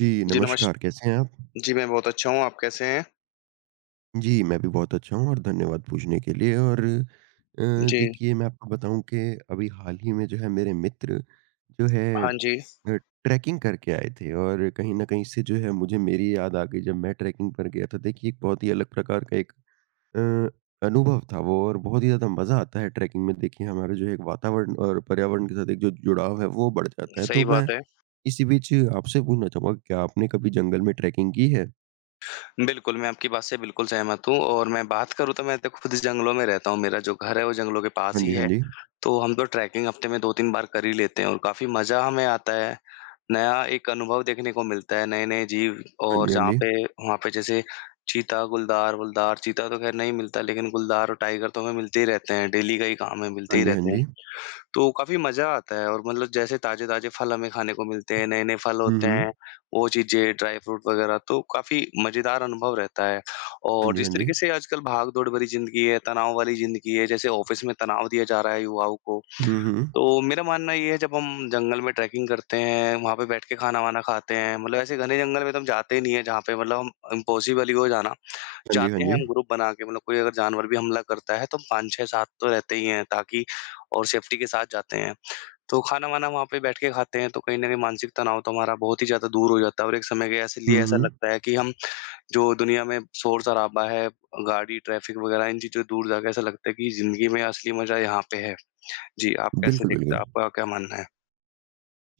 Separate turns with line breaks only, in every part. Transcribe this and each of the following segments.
जी,
जी, नमस
नमस्कार, कैसे हैं आप?
जी, मैं बहुत अच्छा हूँ, आप कैसे हैं?
जी, मैं भी बहुत अच्छा हूँ और धन्यवाद पूछने के लिए और
जी।
देखिए मैं आपको बताऊँ कि अभी हाल ही में जो है मेरे मित्र जो है अ,
हाँ जी,
ट्रैकिंग करके आए थे और कहीं न कहीं इससे जो है मुझे मेरी याद आ गई जब मैं ट्रैकिंग पर गया था। देखिए एक बहुत ही अलग प्रकार का एक अ, अनुभव था वो और बहुत ही ज़्यादा मज़ा आता है ट्रैकिंग में। देखिए हमारा जो है एक वातावरण और पर्यावरण के साथ एक जो जुड़ाव है वो बढ़ जाता है।
सही
तो मैं
बात है।
इसी बीच आपसे पूछना चाहूँगा क्या आपने कभी जंगल में ट्रैकिंग की है?
बिल्कुल, मैं आपकी बात से बिल्कुल सहमत हूँ और मैं बात करूँ तो मैं तो खुद जंगलों में रहता हूँ, मेरा जो घर है वो जंगलों के
हाँ
पास
जी,
ही
हाँ
है।
जी।
तो हम तो ट्रैकिंग हफ़्ते में 2-3 बार कर ही लेते हैं और काफ़ी मज़ा हमें आता है। नया एक अनुभव देखने को मिलता है, नए-नए जीव
हाँ
और
जी, हाँ
जहाँ
जी।
पे वहाँ पे जैसे चीता, गुलदार वुलदार, चीता तो ख़ैर नहीं मिलता लेकिन गुलदार और टाइगर तो हमें मिलते ही रहते हैं, डेली का ही काम है, मिलते
हाँ
ही
जी, हाँ
रहते हैं।
जी।
तो काफ़ी मज़ा आता है और मतलब जैसे ताज़े-ताज़े फल हमें खाने को मिलते हैं, नए-नए फल
हुँ,
होते
हुँ।
हैं, वो चीज़ें, ड्राई फ्रूट वगैरह तो काफ़ी मज़ेदार अनुभव रहता है।
हाँ
और
जी,
जिस
हाँ जी।
तरीके से आजकल भाग-दौड़ भरी ज़िंदगी है, तनाव वाली ज़िंदगी है, जैसे ऑफ़िस में तनाव दिया जा रहा है युवाओं को,
हुँ, हुँ।
तो मेरा मानना ये है जब हम जंगल में ट्रैकिंग करते हैं, वहाँ पे बैठ के खाना-वाना खाते हैं, मतलब ऐसे घने जंगल में तो हम जाते ही नहीं है जहाँ पे मतलब हम इम्पॉसिबल ही हो जाना।
हाँ जी, हाँ
जाते हैं
जी।
हम ग्रुप बना के मतलब कोई अगर जानवर भी हमला करता है तो हम 5-6 साथ तो रहते ही हैं ताकि और सेफ्टी के साथ जाते हैं। तो खाना-वाना वहाँ पे बैठ के खाते हैं, तो कहीं न कहीं मानसिक तनाव तो हमारा बहुत ही ज़्यादा दूर हो जाता है और एक समय के ऐसे लिए
हुँ,
ऐसा
हुँ।
लगता है कि हम जो दुनिया में शोर-शराबा है, गाड़ी, ट्रैफ़िक वगैरह इन चीज़ों से दूर जाके ऐसा लगता है कि ज़िंदगी में असली मज़ा यहाँ पे है। जी, आप कैसे
बिल्कुल,
देखते
बिल्कुल।
हैं? आपका क्या मानना है?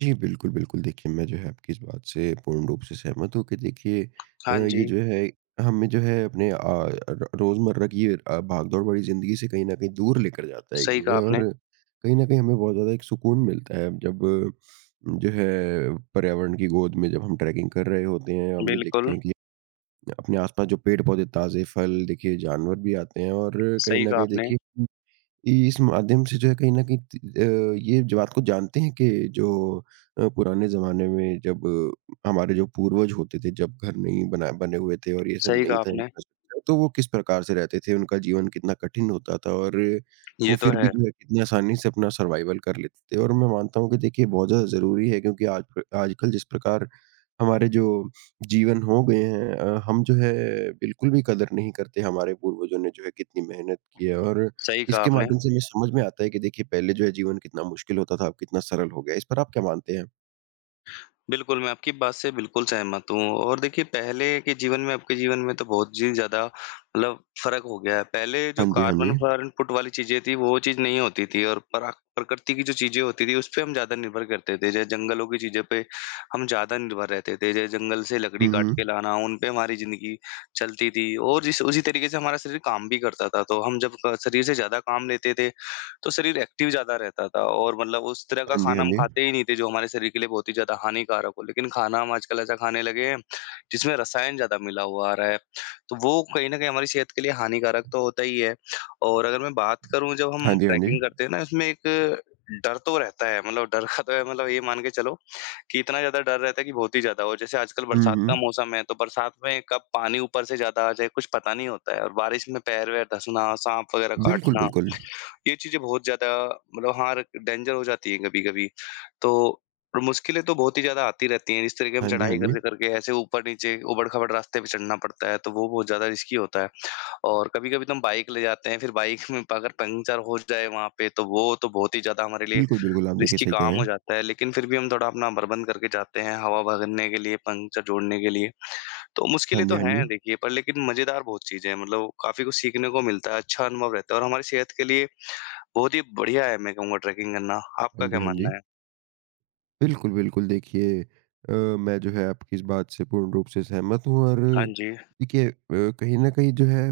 जी, बिल्कुल, बिल्कुल। देखिए, मैं जो है आपकी इस बात से पूर्ण रूप से सहमत हूँ कि देखिए
हाँ
ये
जी,
जो है हमें जो है अपने अ, र रोज़मर्रा की ये भागदौड़ भरी ज़िंदगी से कहीं न कहीं दूर लेकर जाता है
सही
ये
कहा आपने।
और कहीं न कहीं हमें बहुत ज़्यादा एक सुकून मिलता है जब जो है पर्यावरण की गोद में जब हम ट्रैकिंग कर रहे होते हैं, हमें देखते
बिल्कुल,
हैं कि अपने आसपास जो पेड़-पौधे, ताज़े फल देखिए जानवर भी आते हैं और कहीं
सही
न
कहा
कहीं
आपने,
देखिए, इस माध्यम से जो है कहीं न कहीं ये जो बात को जानते हैं कि जो पुराने ज़माने में जब हमारे जो पूर्वज होते थे, जब घर नहीं बना बने हुए थे और ये सब
सही
नहीं
कहा
था
आपने।
इंफ्रास्ट्रक्चर, तो वो किस प्रकार से रहते थे, उनका जीवन कितना कठिन होता था और वो
ये तो
फिर भी
है,
जो है कितनी आसानी से अपना सर्वाइवल कर लेते थे और मैं मानता हूँ कि देखिए बहुत ज़्यादा ज़रूरी है क्योंकि आज आजकल जिस प्रकार हमारे जो जीवन हो गए हैं हम जो है बिल्कुल भी कदर नहीं करते, हमारे पूर्वजों ने जो है कितनी मेहनत की है और
सही कहा
इसके
आपने।
माध्यम से हमें समझ में आता है कि देखिए पहले जो है जीवन कितना मुश्किल होता था, अब कितना सरल हो गया है। इस पर आप क्या मानते हैं?
बिल्कुल, मैं आपकी बात से बिल्कुल सहमत हूँ और देखिए पहले के जीवन में, अब के जीवन में तो बहुत ही ज़्यादा मतलब फ़र्क हो गया है। पहले
हाँ
जो
जी, हाँ जी।
कार्बन फॉरेनपुट वाली चीज़ें थी, वो चीज़ नहीं होती थी और प्राक प्रकृति की जो चीज़ें होती थी, उस पे हम ज़्यादा निर्भर करते थे। जैसे जंगलों की चीज़ों पे हम ज़्यादा निर्भर रहते थे। जैसे जंगल से लकड़ी
हुँ,
काट
हुँ।
के लाना, उन पे हमारी ज़िंदगी चलती थी और जिस उसी तरीके से हमारा शरीर काम भी करता था। तो हम जब क शरीर से ज़्यादा काम लेते थे, तो शरीर एक्टिव ज़्यादा रहता था और मतलब उस तरह का
हाँ जी, हाँ
खाना हम
जी।
खाते ही नहीं थे, जो हमारे शरीर के लिए बहुत ही ज़्यादा हानिकारक हो। लेकिन खाना हम आजकल ऐसा खाने लगे हैं, जिसमें रसायन ज़्यादा मिला हुआ आ रहा है, तो वो कहीं न कहीं हमारी सेहत के लिए हानिकारक तो होता ही है। और अगर मैं बात करूँ जब
हाँ
हम
जी, हाँ जी।
ट्रैकिंग करते हैं ना, इसमें एक डर तो रहता है, मतलब डर का तो है मतलब ये मान के चलो कि इतना ज़्यादा डर रहता है कि बहुत ही ज़्यादा और जैसे आजकल
हुँ,
बरसात का
हुँ।
मौसम है, तो बरसात में कब पानी ऊपर से ज़्यादा आ जाए, कुछ पता नहीं होता है और बारिश में पैर-वैर धँसना, साँप वगैरह
बिल्कुल,
काटना,
बिल्कुल।
ये चीज़ें बहुत ज़्यादा मतलब हाँ, र डेंजर हो जाती है कभी-कभी। तो और मुश्किलें तो बहुत ही ज़्यादा आती रहती हैं, जिस तरीके हम
हाँ जी, हाँ
चढ़ाई
जी।
कर करके ऐसे ऊपर-नीचे, ऊबड़-खाबड़ रास्ते पे चढ़ना पड़ता है, तो वो बहुत ज़्यादा रिस्की होता है। और कभी-कभी तो हम बाइक ले जाते हैं, फिर बाइक में अगर पंक्चर हो जाए वहाँ पे, तो वो तो बहुत ही ज़्यादा हमारे लिए
बिल्कुल, बिल्कुल, आप देखिए
रिस्की
सही कह
काम
रहे
हो
हैं।
जाता है। लेकिन फिर भी हम थोड़ा अपना बरबंद करके जाते हैं, हवा भरने के लिए, पंक्चर जोड़ने के लिए। तो
हाँ
मुश्किलें
जी,
तो
हाँ जी।
हैं देखिए, पर लेकिन मज़ेदार बहुत चीज़ें हैं, मतलब काफ़ी कुछ सीखने को मिलता है, अच्छा अनुभव रहता है और हमारी सेहत के लिए बहुत ही बढ़िया है मैं कहूँगा ट्रैकिंग करना। आपका
हाँ जी,
क्या
हाँ जी।
मानना है?
बिल्कुल, बिल्कुल। देखिए अ, मैं जो है आपकी इस बात से पूर्ण रूप से सहमत हूँ और
हाँ जी,
देखिए कहीं न कहीं जो है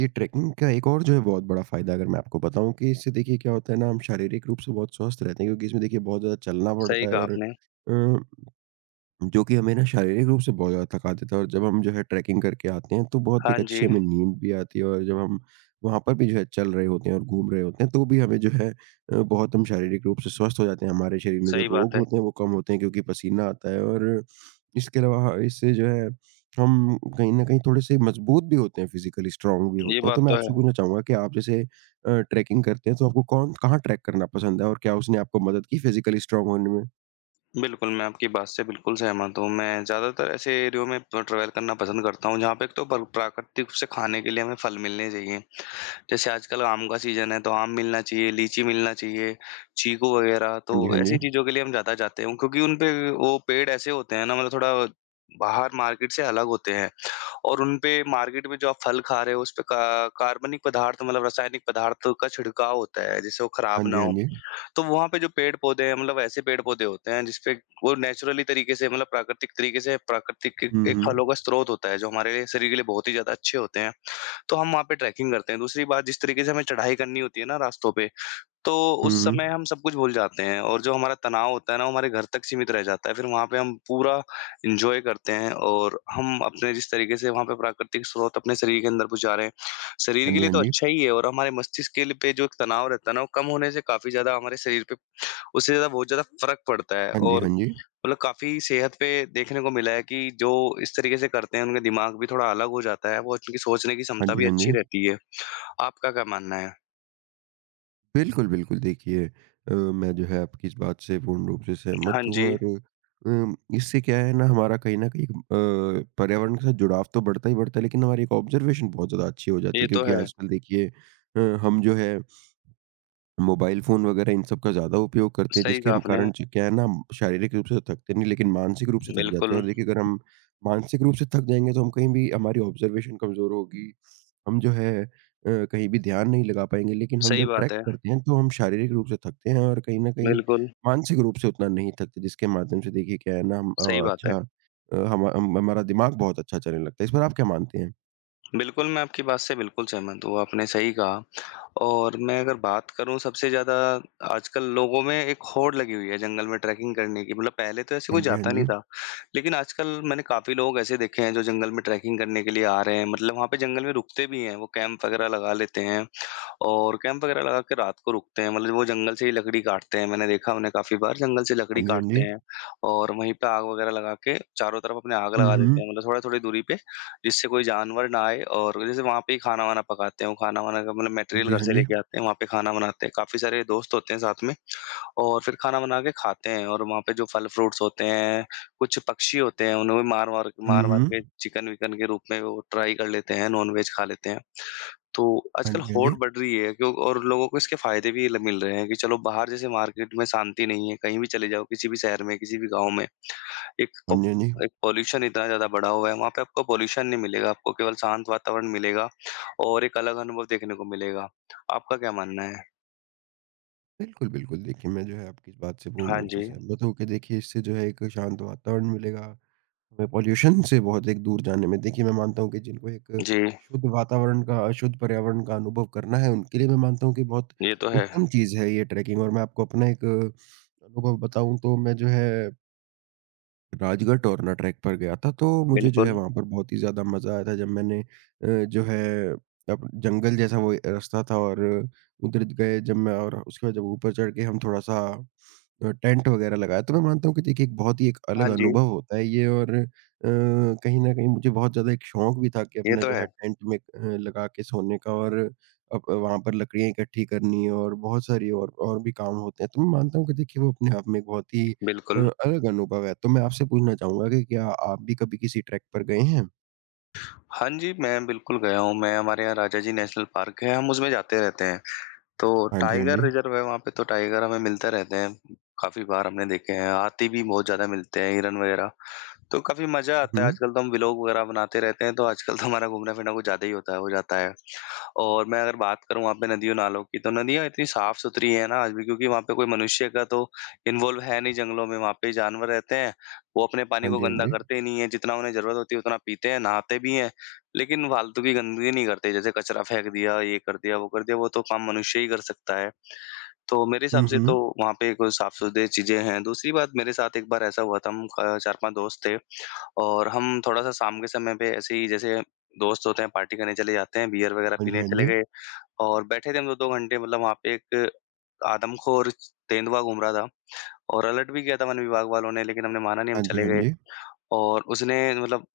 ये ट्रैकिंग का एक और जो है बहुत बड़ा फ़ायदा अगर मैं आपको बताऊँ कि इससे देखिए क्या होता है ना हम शारीरिक रूप से बहुत स्वस्थ रहते हैं क्योंकि इसमें देखिए बहुत ज़्यादा चलना
सही
पड़ता है
कहा
और
आपने।
अ जो कि हमें ना शारीरिक रूप से बहुत ज़्यादा थका देता है और जब हम जो है ट्रैकिंग करके आते हैं तो बहुत
हाँ
एक अच्छी
जी,
हमें नींद भी आती है और जब हम वहाँ पर भी जो है चल रहे होते हैं और घूम रहे होते हैं तो भी हमें जो है बहुत हम शारीरिक रूप से स्वस्थ हो जाते हैं हमारे शरीर में जो
सही
रोग
बात है।
होते हैं वो कम होते हैं क्योंकि पसीना आता है और इसके अलावा इससे जो है हम कहीं ना कहीं थोड़े से मजबूत भी होते हैं फिजिकली स्ट्रांग भी
ये
होते हैं तो
बात
मैं
तो
आपसे
है।
पूछना चाहूंगा कि आप जैसे ट्रैकिंग करते हैं तो आपको कौन कहाँ ट्रैक करना पसंद है और क्या उसने आपको मदद की फिजिकली स्ट्रांग होने में?
बिल्कुल, मैं आपकी बात से बिल्कुल सहमत हूँ। मैं ज़्यादातर ऐसे एरियो में प ट्रैवल करना पसंद करता हूँ जहाँ पे एक तो प्राकृतिक रूप से खाने के लिए हमें फल मिलने चाहिए। जैसे आजकल आम का सीज़न है तो आम मिलना चाहिए, लीची मिलना चाहिए, चीकू वगैरह
हाँ
तो
जी, हाँ जी।
ऐसी चीज़ों के लिए हम ज़्यादा जाते हैं क्योंकि उन पे वो पेड़ ऐसे होते हैं ना मतलब थोड़ा बाहर मार्केट से अलग होते हैं। और उनपे मार्केट में जो आप फल खा रहे हो उसपे का कार्बनिक पदार्थ मतलब रासायनिक पदार्थ का छिड़काव होता है, जिससे वो खराब
हाँ
ना
जी, हाँ
हो।
जी।
तो वहाँ पे जो पेड़-पौधे हैं मतलब ऐसे पेड़-पौधे होते हैं जिसपे वो नेचुरली तरीके से मतलब प्राकृतिक तरीके से प्राकृतिक एक
हुँ,
एक
हुँ।
फलों का स्रोत होता है, जो हमारे लिए शरीर के लिए बहुत ही ज़्यादा अच्छे होते हैं। तो हम वहाँ पे ट्रैकिंग करते हैं। दूसरी बात जिस तरीके से हमें चढ़ाई करनी होती है ना रास्तों पे, तो
हुँ,
उस समय
हुँ।
हम सब कुछ भूल जाते हैं और जो हमारा तनाव होता है ना, वो हमारे घर तक सीमित रह जाता है। फिर वहाँ पे हम पूरा एन्जॉय करते हैं और हम अपने जिस तरीके से वहाँ पे प्राकृतिक स्रोत अपने शरीर के अंदर पहुँचा रहे हैं, शरीर
हाँ
के
जी,
लिए
हाँ
तो
जी।
अच्छा ही है और हमारे मस्तिष्क के लिए पे जो एक तनाव रहता है ना, वो कम होने से काफ़ी ज़्यादा हमारे शरीर पे उससे ज़्यादा बहुत ज़्यादा फ़र्क पड़ता है
हाँ जी,
और
हाँ जी।
मतलब काफ़ी सेहत पे देखने को मिला है कि जो इस तरीके से करते हैं, उनका दिमाग भी थोड़ा अलग हो जाता है, वो उनकी सोचने की
हाँ
क्षमता
जी,
भी
हाँ
अच्छी
जी।
रहती है। आपका क्या मानना है?
बिल्कुल, बिल्कुल देखिए मैं जो है आपकी इस बात से पूर्ण रूप से
हाँ
सहमत हूँ
जी,
और इससे क्या है ना हमारा कहीं न कहीं पर्यावरण के साथ जुड़ाव तो बढ़ता ही बढ़ता है लेकिन हमारी एक ऑब्ज़र्वेशन बहुत ज़्यादा अच्छी हो जाती है
ये तो
क्योंकि
है।
आजकल देखिए हम जो है मोबाइल फ़ोन वगैरह इन सब का ज़्यादा उपयोग करते हैं
सही
जिसके
कहा आपने।
कारण च क्या है ना हम शारीरिक रूप से तो थकते नहीं लेकिन मानसिक रूप से थक जाते
बिल्कुल,
हैं और देखिए अगर हम मानसिक रूप से थक जाएँगे तो हम कहीं भी हमारी ऑब्ज़र्वेशन कमज़ोर होगी, हम जो है कहीं भी ध्यान नहीं लगा पाएँगे लेकिन हम
सही
जब
बात
ट्रैक
है।
करते हैं तो हम शारीरिक रूप से थकते हैं और कहीं न कहीं
बिल्कुल,
मानसिक रूप से उतना नहीं थकते जिसके माध्यम से देखिए क्या है ना हम
सही बात
अच्छा
है।
अ, हम हमारा दिमाग बहुत अच्छा चलने लगता है। इस पर आप क्या मानते हैं?
बिल्कुल, मैं आपकी बात से बिल्कुल सहमत हूँ, आपने सही कहा और मैं अगर बात करूँ सबसे ज़्यादा आजकल लोगों में एक होड़ लगी हुई है जंगल में ट्रैकिंग करने की, मतलब पहले तो ऐसे
हाँ
कोई
जी, हाँ
जाता
जी।
नहीं था। लेकिन आजकल मैंने काफ़ी लोग ऐसे देखे हैं जो जंगल में ट्रैकिंग करने के लिए आ रहे हैं, मतलब वहाँ पे जंगल में रुकते भी हैं, वो कैंप वगैरह लगा लेते हैं और कैंप वगैरह लगा के रात को रुकते हैं, मतलब वो जंगल से ही लकड़ी काटते हैं, मैंने देखा उन्हें काफ़ी बार जंगल से
हाँ
लकड़ी
जी, हाँ
काटते
जी।
हैं और वहीं पे आग वगैरह लगा के चारों तरफ अपने आग
हुँ,
लगा
हुँ।
देते हैं, मतलब थोड़ा-थोड़ी दूरी पे, जिससे कोई जानवर ना आए और जैसे वहाँ पे ही खाना-वाना पकाते हैं, वो खाना-वाना का मतलब
हाँ
मटेरियल
जी,
घर
हाँ
से
जी।
लेके आते हैं, वहाँ पे खाना बनाते हैं, काफ़ी सारे दोस्त होते हैं साथ में। और फिर खाना बना के खाते हैं और वहाँ पे जो फल-फ्रूट्स होते हैं, कुछ पक्षी होते हैं, उन्हें भी मार-वार
हुँ,
मार-वार के
हुँ।
चिकन-विकन के रूप में वो ट्राई कर लेते हैं, नॉन-वेज खा लेते हैं। तो
हाँ
आजकल
जी, हाँ
होड़
जी।
बढ़ रही है क्यों और लोगों को इसके फ़ायदे भी ल मिल रहे हैं कि चलो बाहर जैसे मार्केट में शांति नहीं है, कहीं भी चले जाओ, किसी भी शहर में, किसी भी गाँव में, एक
हाँ
पॉप
जी, हाँ जी।
एक पॉल्यूशन इतना ज़्यादा बढ़ा हुआ है, वहाँ पे आपको पॉल्यूशन नहीं मिलेगा, आपको केवल शांत वातावरण मिलेगा और एक अलग अनुभव देखने को मिलेगा। आपका क्या मानना है?
बिल्कुल, बिल्कुल। देखिए, मैं जो है आपकी इस बात से पूर्ण
हाँ
रूप से
जी।
सहमत हूँ कि देखिए इससे जो है एक शांत वातावरण मिलेगा, हमें पॉल्यूशन से बहुत एक दूर जाने में देखिए मैं मानता हूँ कि जिनको एक
जी,
शुद्ध वातावरण का शुद्ध पर्यावरण का अनुभव करना है, उनके लिए मैं मानता हूँ कि बहुत
ये तो है।
उत्तम चीज़ है ये ट्रैकिंग और मैं आपको अपना एक अनुभव बताऊँ तो मैं जो है राजगढ़ टोरना ट्रैक पर गया था, तो मुझे जो है
बिल्कुल।
वहाँ पर बहुत ही ज़्यादा मज़ा आया था जब मैंने जो है अब जंगल जैसा वो रास्ता था और उधर गए जब मैं और उसके बाद जब ऊपर चढ़ के हम थोड़ा-सा टेंट वग़ैरह लगाया, तो मैं मानता हूँ कि देखिए एक बहुत ही एक अलग
हाँ जी,
अनुभव होता है ये और कहीं न कहीं मुझे बहुत ज़्यादा एक शौक भी था कि
ये
अपना
तो
जो
है।
है टेंट में लगा के सोने का और अब वहाँ पर लकड़ियाँ इकट्ठी करनी और बहुत सारी और भी काम होते हैं। तो मैं मानता हूँ कि देखिए वो अपने आप में एक बहुत ही
बिल्कुल।
अलग अनुभव है, तो मैं आपसे पूछना चाहूँगा कि क्या आप भी कभी किसी ट्रैक पर गए हैं?
हाँ जी, मैं बिल्कुल गया हूँ। मैं हमारे यहाँ राजा जी नेशनल पार्क है, हम उसमें जाते रहते हैं। तो
हाँ जी, हाँ
टाइगर
जी।
रिज़र्व है वहाँ पे तो टाइगर हमें मिलते रहते हैं। काफ़ी बार हमने देखे हैं, हाथी भी बहुत ज़्यादा मिलते हैं, हिरन वगैरह। तो काफ़ी मज़ा आता है,
हुँ।
आजकल तो हम व्लॉग वगैरह बनाते रहते हैं, तो आजकल तो हमारा घूमना-फिरना कुछ ज़्यादा ही होता है हो जाता है। और मैं अगर बात करूँ वहाँ पे नदियों, नालों की, तो नदियाँ इतनी साफ़-सुथरी हैं ना आज भी क्योंकि वहाँ पे कोई मनुष्य का तो इन्वॉल्व है नहीं जंगलों में, वहाँ पे जानवर रहते हैं। वो अपने पानी
हाँ
को
जी, हाँ
गंदा
जी।
करते ही नहीं हैं, जितना उन्हें ज़रूरत होती है उतना पीते हैं, नहाते भी हैं, लेकिन फालतू की गंदगी नहीं करते, जैसे कचरा फेंक दिया, ये कर दिया, वो तो काम मनुष्य ही कर सकता है। तो मेरे हिसाब
हुँ,
से तो
हुँ।
वहाँ पे कोई साफ़-सुथरी चीज़ें हैं। दूसरी बात मेरे साथ एक बार ऐसा हुआ था, हम 4-5 दोस्त थे। और हम थोड़ा-सा शाम के समय पे ऐसे ही जैसे दोस्त होते हैं पार्टी करने चले जाते हैं, बीयर वगैरह
हाँ जी,
पीने
हाँ
चले
जी।
गए और बैठे थे हम लोग 2 घंटे मतलब वहाँ पे एक आदमखोर तेंदुआ घूम रहा था और अलर्ट भी किया था वन विभाग वालों ने लेकिन हमने माना नहीं हम
हाँ जी,
चले
हाँ
गए
जी।
और उसने मतलब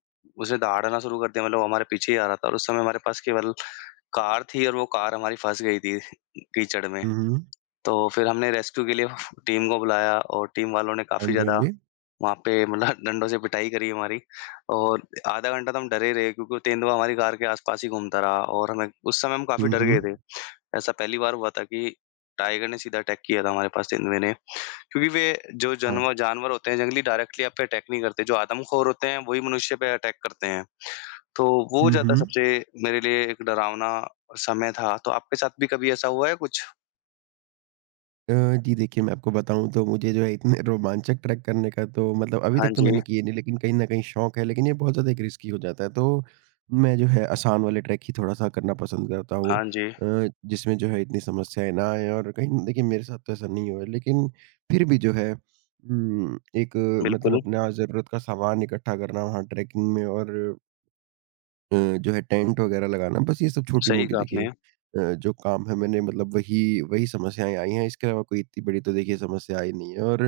उसने दहाड़ना शुरू कर दिया मतलब वो हमारे पीछे ही आ रहा था और उस समय हमारे पास केवल कार थी और वो कार हमारी फँस गई थी कीचड़ में।
हुँ, हुँ।
तो फिर हमने रेस्क्यू के लिए टीम को बुलाया और टीम वालों ने
हाँ
काफ़ी
जी, हाँ
ज़्यादा
जी।
वहाँ पे मतलब डंडों से पिटाई करी हमारी। और आधा घंटा तो हम डरे रहे, क्योंकि वो तेंदुआ हमारी कार के आस-पास ही घूमता रहा, और हमें उस समय हम काफ़ी
हुँ,
डर
हुँ।
गए थे। ऐसा पहली बार हुआ था कि टाइगर ने सीधा अटैक किया था हमारे पास, तेंदुए ने, क्योंकि वे जो
हाँ।
जानवर जानवर होते हैं जंगली, डायरेक्टली आप पे अटैक नहीं करते। जो आदमखोर होते हैं वही मनुष्य पे अटैक करते हैं। तो वो
हुँ,
ज़्यादा
हुँ।
सबसे मेरे लिए एक डरावना समय था। तो आपके साथ भी कभी ऐसा हुआ है कुछ?
अ, जी देखिए, मैं आपको बताऊँ तो मुझे जो है इतने रोमांचक ट्रैक करने का तो मतलब अभी
हाँ
तक तो
जी,
मैंने किए नहीं लेकिन कहीं न कहीं शौक है, लेकिन ये बहुत ज़्यादा एक रिस्की हो जाता है। तो मैं जो है आसान वाले ट्रैक ही थोड़ा-सा करना पसंद करता हूँ
हाँ जी,
जिसमें जो है इतनी समस्याएँ ना आएँ और कहीं देखिए मेरे साथ तो ऐसा नहीं हुआ है। लेकिन फिर भी जो है एक मतलब
बिल्कुल,
अपना ज़रूरत का सामान इकट्ठा करना वहाँ ट्रैकिंग में और अ, जो है टेंट वगैरह लगाना, बस ये सब
सही
छोटी-मोटी
कहा
देखिए
आपने।
जो काम है मैंने मतलब वही वही समस्याएँ आई हैं, इसके अलावा कोई इतनी बड़ी तो देखिए समस्या आई नहीं है और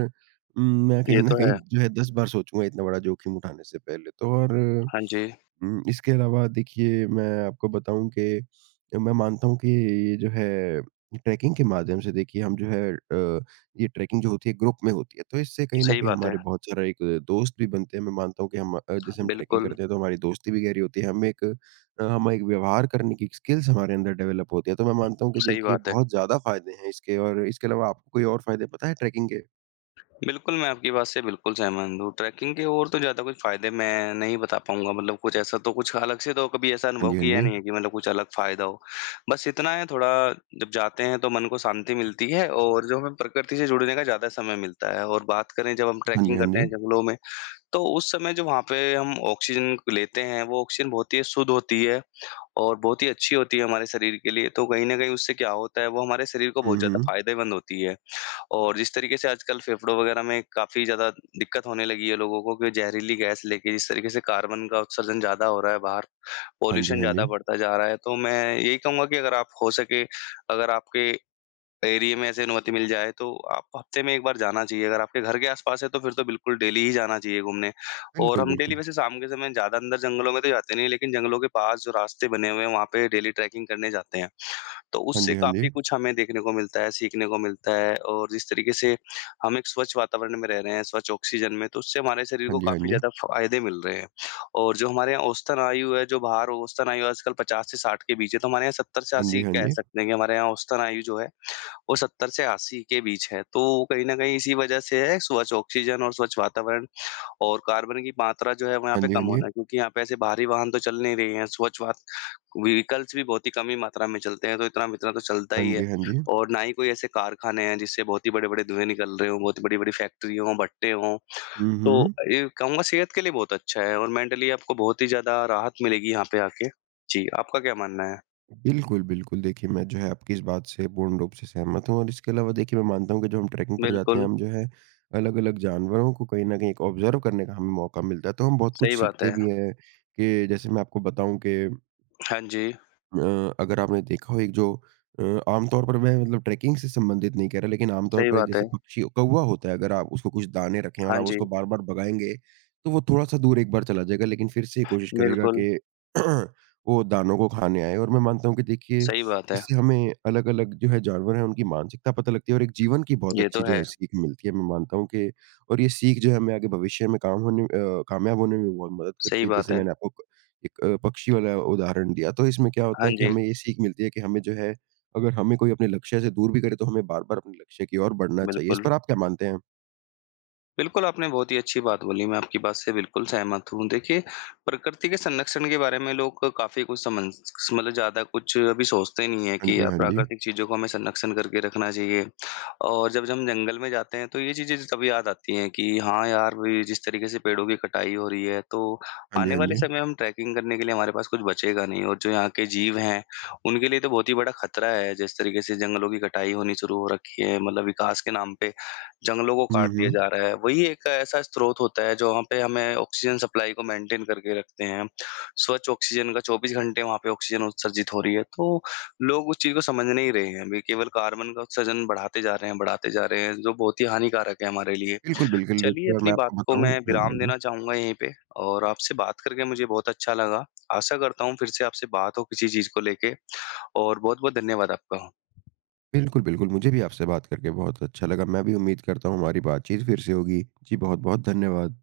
उम, मैं कहीं
ये
न
तो
कहीं
है।
जो है 10 बार सोचूँगा इतना बड़ा जोखिम उठाने से पहले तो और
हाँ जी,
इसके अलावा देखिए मैं आपको बताऊँ कि मैं मानता हूँ कि ये जो है ट्रैकिंग के माध्यम से देखिए हम जो है ये ट्रैकिंग जो होती है ग्रुप में होती है, तो इससे कहीं न
सही
कहीं
बात है।
हमारे बहुत सारा एक दोस्त भी बनते हैं। मैं मानता हूँ कि हम जैसे हम ट्रैकिंग
बिल्कुल,
करते हैं तो हमारी दोस्ती भी गहरी होती है। हमें एक अ, हम एक व्यवहार करने की स्किल्स हमारे अंदर डेवलप होती है। तो मैं मानता हूँ कि
सही
देखिए
बात है।
बहुत ज़्यादा फ़ायदे हैं इसके और इसके अलावा आपको कोई और फ़ायदे पता है ट्रैकिंग के?
बिल्कुल, मैं आपकी बात से बिल्कुल सहमत हूँ। ट्रैकिंग के और तो ज़्यादा कोई फ़ायदे मैं नहीं बता पाऊँगा, मतलब कुछ ऐसा तो, कुछ अलग से तो कभी ऐसा
हाँ
अनुभव
जी, हाँ
किया
जी।
नहीं है कि मतलब कुछ अलग फ़ायदा हो। बस इतना है, थोड़ा जब जाते हैं तो मन को शांति मिलती है, और जो हमें प्रकृति से जुड़ने का ज़्यादा समय मिलता है। और बात करें जब हम
हाँ जी,
ट्रैकिंग
हाँ
करते
जी।
हैं जंगलों में, तो उस समय जो वहाँ पे हम ऑक्सीजन लेते हैं, वो ऑक्सीजन बहुत ही शुद्ध होती है, और बहुत ही अच्छी होती है हमारे शरीर के लिए। तो कहीं न कहीं उससे क्या होता है, वो हमारे शरीर को
हुँ,
बहुत ज़्यादा
हुँ।
फ़ायदेमंद होती है। और जिस तरीके से आजकल फेफड़ों वगैरह में काफ़ी ज़्यादा दिक्कत होने लगी है लोगों को, कि जहरीली गैस लेके, जिस तरीके से कार्बन का उत्सर्जन ज़्यादा हो रहा है बाहर,
हाँ जी,
पॉल्यूशन
हाँ जी।
ज़्यादा बढ़ता जा रहा है, तो मैं यही कहूँगा कि अगर आप हो सके, अगर आपके एरिये में ऐसी अनुमति मिल जाए तो आपको हफ्ते में 1 बार जाना चाहिए। अगर आपके घर के आस-पास है तो फिर तो बिल्कुल डेली ही जाना चाहिए घूमने। और
बिल्कुल,
हम डेली
बिल्कुल।
वैसे शाम के समय ज़्यादा अंदर जंगलों में तो जाते नहीं हैं, लेकिन जंगलों के पास जो रास्ते बने हुए हैं वहाँ पे डेली ट्रैकिंग करने जाते हैं। तो
हाँ
उससे
जी, हाँ जी।
काफ़ी कुछ हमें देखने को मिलता है, सीखने को मिलता है, और जिस तरीके से हम एक स्वच्छ वातावरण में रह रहे हैं, स्वच्छ ऑक्सीजन में, तो उससे हमारे शरीर को
हाँ जी, हाँ
काफ़ी
जी।
ज़्यादा फ़ायदे मिल रहे हैं। और जो हमारे यहाँ औसतन आयु है, जो बाहर औसतन आयु आजकल 50 से 60 के बीच है, तो हमारे यहाँ 70 से
हाँ जी,
80
हाँ
कह
जी।
सकते हैं, कि हमारे यहाँ औसतन आयु जो है वो 70 से 80 के बीच है। तो कहीं न कहीं इसी वजह से है स्वच्छ ऑक्सीजन और स्वच्छ वातावरण, और कार्बन की मात्रा जो है वो यहाँ
हाँ
पे
जी, हाँ
कम
जी।
होना है, क्योंकि यहाँ पे ऐसे भारी वाहन तो चल नहीं रहे हैं। स्वच्छ वात व्हीकल्स भी बहुत ही कम ही मात्रा में चलते हैं, तो इतना-इतना तो चलता
हाँ
ही है।
जी, हाँ जी।
और ना ही कोई ऐसे कारखाने हैं जिससे बहुत ही बड़े-बड़े धुएँ निकल रहे हों, बहुत ही बड़ी-बड़ी फैक्ट्री हों, भट्टे हों।
हुँ,
तो
हुँ।
ये कहूँगा सेहत के लिए बहुत अच्छा है, और मेंटली आपको बहुत ही ज़्यादा राहत मिलेगी यहाँ पे आके। जी, आपका क्या मानना है?
बिल्कुल, बिल्कुल देखिए मैं जो है आपकी इस बात से पूर्ण रूप से सहमत हूँ और इसके अलावा देखिए मैं मानता हूँ कि जो हम ट्रैकिंग पर जाते हैं,
बिल्कुल,
हम जो है अलग-अलग जानवरों को कहीं न कहीं एक ऑब्ज़र्व करने का हमें मौका मिलता है, तो हम बहुत कुछ
सही बात
सीखते
है।
भी हैं कि जैसे मैं आपको बताऊँ कि
हाँ जी,
अगर आपने देखा हो एक जो अ, आमतौर पर मैं मतलब ट्रैकिंग से संबंधित नहीं कह रहा लेकिन आमतौर
सही
पर एक
बात है।
जैसे पक्षी कौवा होता है अगर आप उसको कुछ दाने रखें और
हाँ
आप
जी।
उसको बार-बार भगाएँगे, तो वो थोड़ा-सा दूर एक बार चला जाएगा लेकिन फिर से ये कोशिश करेगा
बिल्कुल,
कि वो दानों को खाने आए और मैं मानता हूँ कि देखिए
सही बात है।
इससे हमें अलग-अलग जो है जानवर हैं उनकी मानसिकता पता लगती है और एक जीवन की बहुत
ये
अच्छी
तो
जो
है,
है सीख मिलती है। मैं मानता हूँ कि और ये सीख जो है हमें आगे भविष्य में कामयाब होने में बहुत मदद करती
सही
है।
बात
जैसे
है।
मैंने आपको एक पक्षी वाला उदाहरण दिया। तो इसमें क्या होता
हाँ
है कि
जी,
हमें ये सीख मिलती है कि हमें जो है, अगर हमें कोई अपने लक्ष्य से दूर भी करे तो हमें बार-बार अपने लक्ष्य की ओर बढ़ना चाहिए। इस
बिल्कुल।
पर आप क्या मानते हैं?
बिल्कुल, आपने बहुत ही अच्छी बात बोली, मैं आपकी बात से बिल्कुल सहमत हूँ। देखिए, प्रकृति के संरक्षण के बारे में लोग काफ़ी कुछ समझ, मतलब ज़्यादा कुछ अभी सोचते नहीं हैं,
हाँ
कि
जी,
यार
हाँ जी।
प्राकृतिक चीज़ों को हमें संरक्षण करके रखना चाहिए। और जब जब हम जंगल में जाते हैं, तो ये चीज़ें तब याद आती हैं कि हाँ यार, वे जिस तरीके से पेड़ों की कटाई हो रही है, तो
हाँ जी,
आने
हाँ
वाले
जी।
समय हम ट्रैकिंग करने के लिए हमारे पास कुछ बचेगा नहीं। और जो यहाँ के जीव हैं, उनके लिए तो बहुत ही बड़ा खतरा है, जिस तरीके से जंगलों की कटाई होनी शुरू हो रखी है, मतलब विकास के नाम पे जंगलों को
हुँ,
काट दिया
हुँ।
जा रहा है। वही एक ऐसा स्रोत होता है जो वहाँ पे हमें ऑक्सीजन सप्लाई को मेंटेन करके रखते हैं। स्वच्छ ऑक्सीजन का 24 घंटे वहाँ पे ऑक्सीजन उत्सर्जित हो रही है। तो लोग उस चीज़ को समझ नहीं रहे हैं। वे केवल कार्बन का उत्सर्जन बढ़ाते जा रहे हैं, बढ़ाते जा रहे हैं, जो बहुत ही हानिकारक है हमारे लिए।
बिल्कुल, बिल्कुल
चलिए
देखिए और
अपनी
मैं
बात
आपको
को
बताऊँ
मैं
हाँ जी, हाँ
विराम
जी।
देना चाहूँगा यहीं पे, और आपसे बात करके मुझे बहुत अच्छा लगा। आशा करता हूँ फिर से आपसे बात हो किसी चीज़ को लेके, और बहुत-बहुत धन्यवाद आपका।
बिल्कुल, बिल्कुल मुझे भी आपसे बात करके बहुत अच्छा लगा। मैं भी उम्मीद करता हूँ हमारी बातचीत फिर से होगी। जी बहुत-बहुत धन्यवाद।